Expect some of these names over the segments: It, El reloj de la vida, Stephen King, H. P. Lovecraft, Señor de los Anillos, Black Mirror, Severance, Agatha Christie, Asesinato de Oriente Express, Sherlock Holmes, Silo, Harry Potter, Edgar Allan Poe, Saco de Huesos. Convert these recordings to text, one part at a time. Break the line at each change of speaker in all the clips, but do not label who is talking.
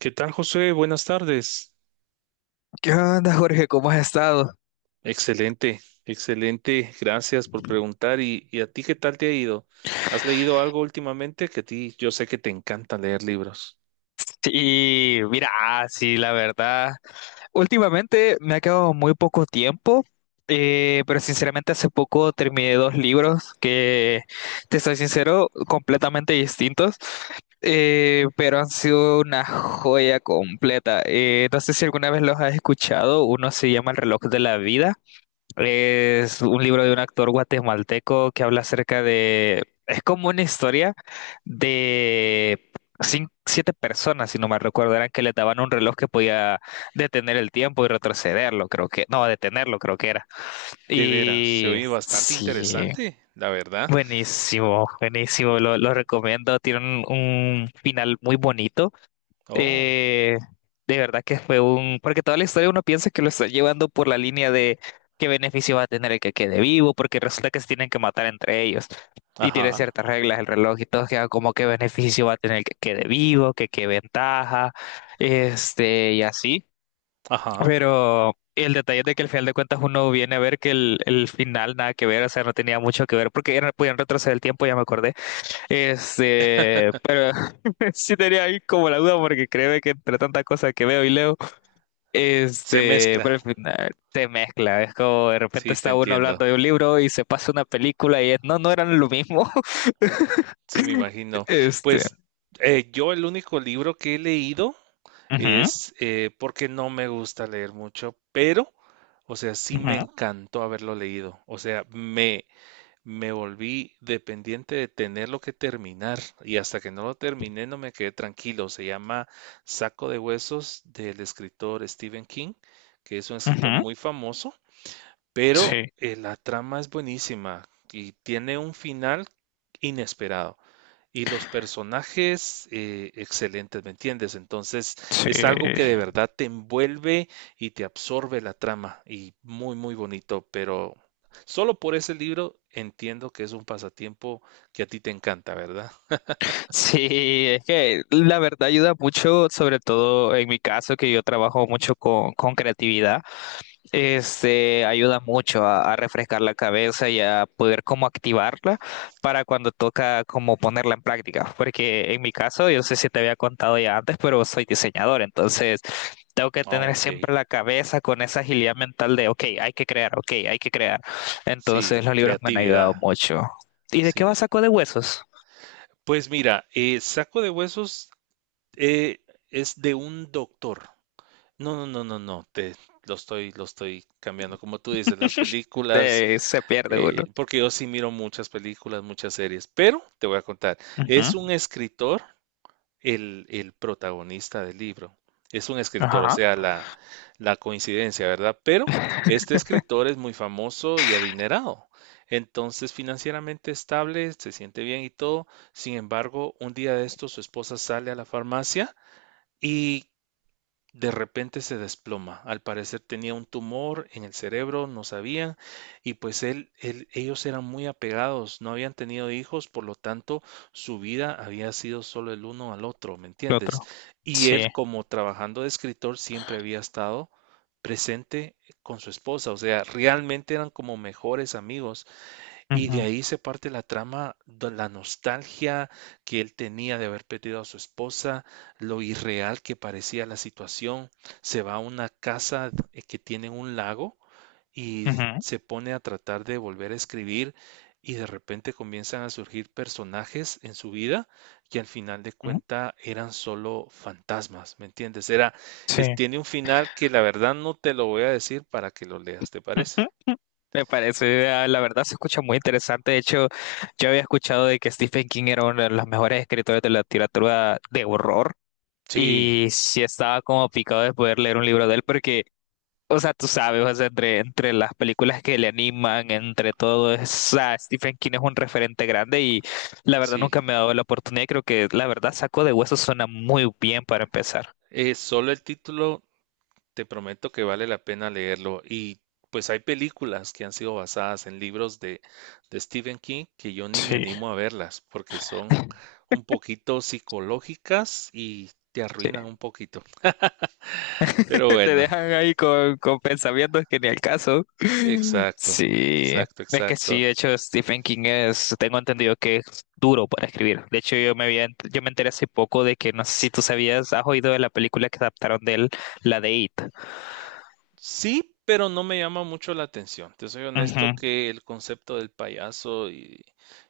¿Qué tal, José? Buenas tardes.
¿Qué onda, Jorge? ¿Cómo has estado?
Excelente, excelente. Gracias por preguntar. ¿Y a ti qué tal te ha ido? ¿Has leído algo últimamente? Que a ti yo sé que te encanta leer libros.
Sí, mira, sí, la verdad. Últimamente me ha quedado muy poco tiempo, pero sinceramente hace poco terminé dos libros que, te soy sincero, completamente distintos, pero han sido una joya completa. No sé si alguna vez los has escuchado, uno se llama El reloj de la vida. Es un libro de un actor guatemalteco que habla acerca de... Es como una historia de siete personas, si no me recuerdo, eran que le daban un reloj que podía detener el tiempo y retrocederlo, creo que... No, detenerlo, creo que era.
De veras, se
Y
oye bastante
sí,
interesante, la verdad.
buenísimo, buenísimo, lo recomiendo. Tiene un final muy bonito.
Oh,
Eh, de verdad que fue un... Porque toda la historia uno piensa que lo está llevando por la línea de qué beneficio va a tener el que quede vivo, porque resulta que se tienen que matar entre ellos. Y tiene
ajá,
ciertas reglas el reloj y todo, que como qué beneficio va a tener el que quede vivo, que qué ventaja, este, y así.
ajá.
Pero el detalle es de que al final de cuentas uno viene a ver que el final nada que ver, o sea, no tenía mucho que ver, porque podían retroceder el tiempo, ya me acordé. Este, sí tenía ahí como la duda porque creo que entre tantas cosas que veo y leo,
Se
este,
mezcla.
pero al final se mezcla, es como de repente
Sí, te
está uno hablando
entiendo.
de un libro y se pasa una película y es, no, no eran lo mismo.
Sí, me imagino.
Este.
Pues yo el único libro que he leído
Ujú,
es porque no me gusta leer mucho, pero, o sea, sí me
ujú,
encantó haberlo leído. O sea, me volví dependiente de tenerlo que terminar y hasta que no lo terminé no me quedé tranquilo. Se llama Saco de Huesos del escritor Stephen King, que es un escritor
ujú.
muy famoso pero
Sí,
la trama es buenísima y tiene un final inesperado. Y los personajes excelentes, ¿me entiendes? Entonces
sí.
es algo que de verdad te envuelve y te absorbe la trama y muy, muy bonito, pero solo por ese libro entiendo que es un pasatiempo que a ti te encanta, ¿verdad?
Sí, es que la verdad ayuda mucho, sobre todo en mi caso, que yo trabajo mucho con creatividad. Este ayuda mucho a refrescar la cabeza y a poder como activarla para cuando toca como ponerla en práctica. Porque en mi caso, yo no sé si te había contado ya antes, pero soy diseñador, entonces tengo que
Ah,
tener
ok,
siempre la cabeza con esa agilidad mental de, ok, hay que crear, ok, hay que crear. Entonces
sí,
los libros me han ayudado
creatividad,
mucho. ¿Y de qué
sí.
va Saco de Huesos?
Pues mira, Saco de Huesos eh, es de un doctor. No, no, no, no, no, te lo estoy cambiando. Como tú dices, las películas,
De, se pierde uno.
porque yo sí miro muchas películas, muchas series, pero te voy a contar,
Ujú.
es un escritor el protagonista del libro. Es un escritor, o
Ajá,
sea, la coincidencia, ¿verdad? Pero este escritor es muy famoso y adinerado. Entonces, financieramente estable, se siente bien y todo. Sin embargo, un día de esto su esposa sale a la farmacia y de repente se desploma. Al parecer tenía un tumor en el cerebro, no sabían, y pues ellos eran muy apegados, no habían tenido hijos, por lo tanto su vida había sido solo el uno al otro, ¿me
el
entiendes?
otro.
Y
Sí.
él, como trabajando de escritor, siempre había estado presente con su esposa, o sea, realmente eran como mejores amigos y de
Ujú,
ahí se parte la trama, de la nostalgia que él tenía de haber perdido a su esposa, lo irreal que parecía la situación. Se va a una casa que tiene un lago y
ujú,
se pone a tratar de volver a escribir y de repente comienzan a surgir personajes en su vida que al final de
ujú.
cuenta eran solo fantasmas, ¿me entiendes?
Sí.
Tiene un final que la verdad no te lo voy a decir para que lo leas, ¿te parece?
Me parece, la verdad se escucha muy interesante. De hecho, yo había escuchado de que Stephen King era uno de los mejores escritores de la literatura de horror
Sí,
y sí estaba como picado de poder leer un libro de él porque, o sea, tú sabes, o sea, entre las películas que le animan, entre todo, o sea, Stephen King es un referente grande y la verdad
sí.
nunca me ha dado la oportunidad. Creo que la verdad Saco de Huesos suena muy bien para empezar.
Solo el título, te prometo que vale la pena leerlo. Y pues hay películas que han sido basadas en libros de Stephen King que yo ni me
Sí.
animo a verlas porque son un poquito psicológicas y te
Sí.
arruinan un poquito. Pero
Te
bueno,
dejan ahí con pensamientos que ni al caso.
exacto,
Sí,
exacto,
es que sí,
exacto.
de hecho Stephen King es, tengo entendido que es duro para escribir. De hecho yo me había, yo me enteré hace poco de que, no sé si tú sabías, has oído de la película que adaptaron de él, la de It.
Sí, pero no me llama mucho la atención. Te soy
Ujú,
honesto que el concepto del payaso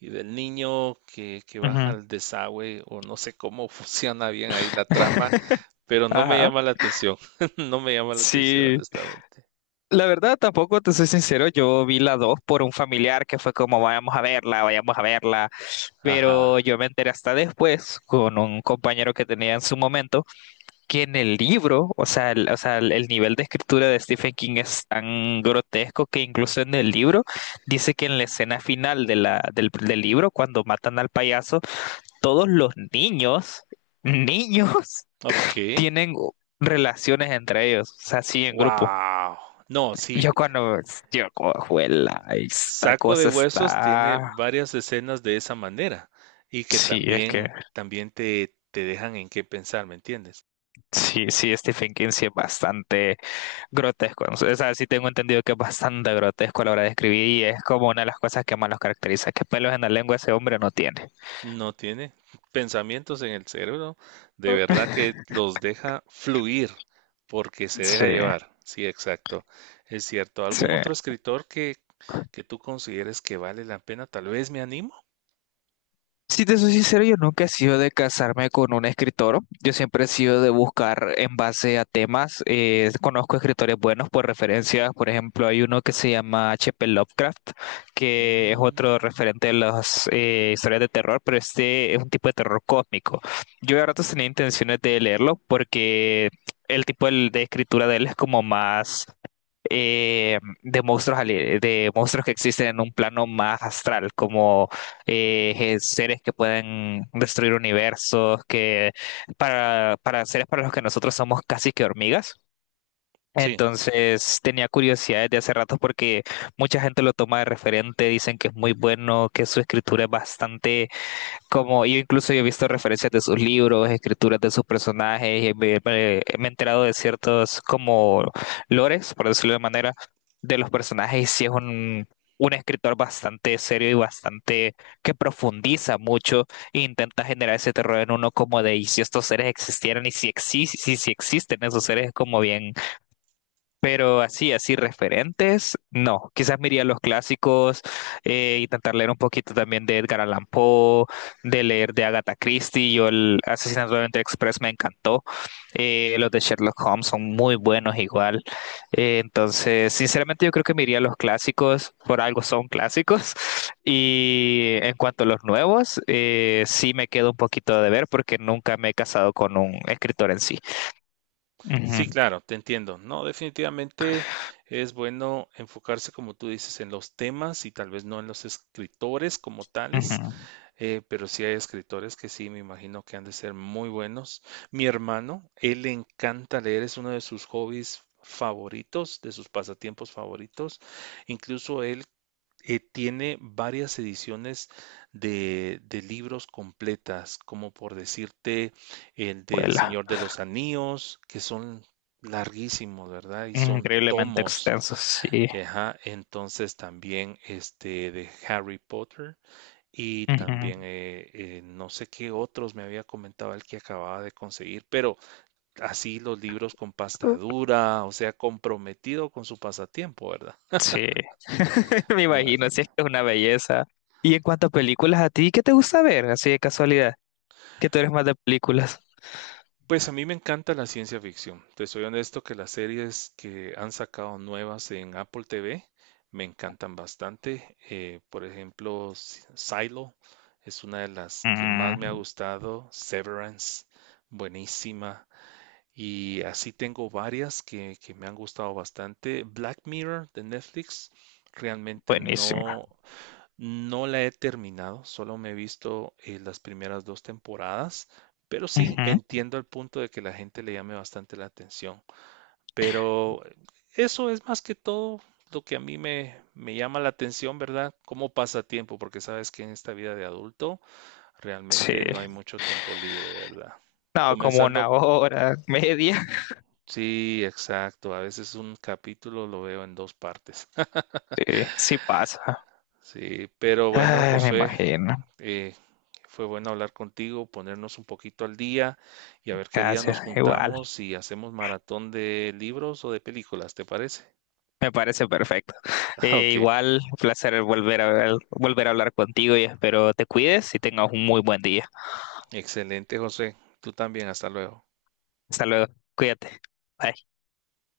y del niño que baja
ujú.
al desagüe o no sé cómo funciona bien ahí la trama. Pero no me
Ajá.
llama la atención. No me llama la atención,
Sí,
honestamente.
la verdad tampoco te soy sincero, yo vi la 2 por un familiar que fue como vayamos a verla, pero
Ajá.
yo me enteré hasta después con un compañero que tenía en su momento que en el libro, o sea, o sea, el nivel de escritura de Stephen King es tan grotesco que incluso en el libro dice que en la escena final de del libro, cuando matan al payaso, todos los niños, niños,
Ok.
tienen relaciones entre ellos, o sea, sí, en grupo.
Wow. No,
Yo
sí.
cuando, yo cojo esta
Saco de
cosa
Huesos tiene
está...
varias escenas de esa manera y que
Sí, es que
también, también te dejan en qué pensar, ¿me entiendes?
sí, sí, Stephen King sí es bastante grotesco, ¿no? O sea, sí tengo entendido que es bastante grotesco a la hora de escribir y es como una de las cosas que más los caracteriza, que pelos en la lengua ese hombre no tiene.
No tiene pensamientos en el cerebro, de verdad que los deja fluir porque se deja
Sí,
llevar. Sí, exacto. Es cierto.
sí.
¿Algún otro escritor que tú consideres que vale la pena? Tal vez me animo.
Si te soy sincero, yo nunca he sido de casarme con un escritor. Yo siempre he sido de buscar en base a temas. Conozco escritores buenos por referencias. Por ejemplo, hay uno que se llama H. P. Lovecraft, que es
Mm,
otro referente de las historias de terror, pero este es un tipo de terror cósmico. Yo a ratos tenía intenciones de leerlo porque el tipo de escritura de él es como más de monstruos de monstruos que existen en un plano más astral, como seres que pueden destruir universos, que para seres para los que nosotros somos casi que hormigas.
sí,
Entonces tenía curiosidad desde hace rato porque mucha gente lo toma de referente, dicen que es muy bueno, que su escritura es bastante, como yo incluso he visto referencias de sus libros, escrituras de sus personajes, y me he enterado de ciertos como lores, por decirlo de manera, de los personajes, y sí es un escritor bastante serio y bastante, que profundiza mucho e intenta generar ese terror en uno como de, y si estos seres existieran, y si, si, si existen esos seres, es como bien, pero así, así referentes, no. Quizás miraría los clásicos, intentar leer un poquito también de Edgar Allan Poe, de leer de Agatha Christie. Yo el Asesinato de Oriente Express me encantó. Los de Sherlock Holmes son muy buenos igual. Entonces, sinceramente yo creo que miraría los clásicos, por algo son clásicos. Y en cuanto a los nuevos, sí me quedo un poquito de ver porque nunca me he casado con un escritor en sí.
sí,
Ujú,
claro, te entiendo. No, definitivamente es bueno enfocarse, como tú dices, en los temas y tal vez no en los escritores como tales,
ujú.
pero sí hay escritores que sí, me imagino que han de ser muy buenos. Mi hermano, él le encanta leer, es uno de sus hobbies favoritos, de sus pasatiempos favoritos. Incluso él tiene varias ediciones de libros completas, como por decirte el del
Vuela.
Señor de los Anillos, que son larguísimos, ¿verdad? Y son
Increíblemente
tomos.
extensos, sí.
Ajá, entonces también este de Harry Potter y
Ujú.
también no sé qué otros me había comentado el que acababa de conseguir, pero así los libros con pasta dura, o sea, comprometido con su pasatiempo, ¿verdad?
Sí, me
Me
imagino, sí,
imagino.
es que es una belleza. Y en cuanto a películas, ¿a ti qué te gusta ver? Así de casualidad, que tú eres más de películas.
Pues a mí me encanta la ciencia ficción. Te soy honesto que las series que han sacado nuevas en Apple TV me encantan bastante. Por ejemplo, Silo es una de las que más me ha
Mm,
gustado. Severance, buenísima. Y así tengo varias que me han gustado bastante. Black Mirror de Netflix, realmente
buenísima.
no. No la he terminado, solo me he visto las primeras dos temporadas, pero sí
Ujú.
entiendo el punto de que la gente le llame bastante la atención. Pero eso es más que todo lo que a mí me llama la atención, ¿verdad? Cómo pasa tiempo, porque sabes que en esta vida de adulto
Sí,
realmente no hay mucho tiempo libre, ¿verdad?
no, como una
Comenzando,
hora, media.
sí, exacto, a veces un capítulo lo veo en dos partes.
Sí, sí pasa.
Sí, pero bueno,
Ay, me
José.
imagino.
Eh, fue bueno hablar contigo, ponernos un poquito al día y a ver qué día
Gracias,
nos
igual,
juntamos y hacemos maratón de libros o de películas, ¿te parece?
me parece perfecto.
Ok,
Igual, un placer volver a hablar contigo y espero te cuides y tengas un muy buen día.
excelente, José. Tú también, hasta luego.
Hasta luego, cuídate. Bye.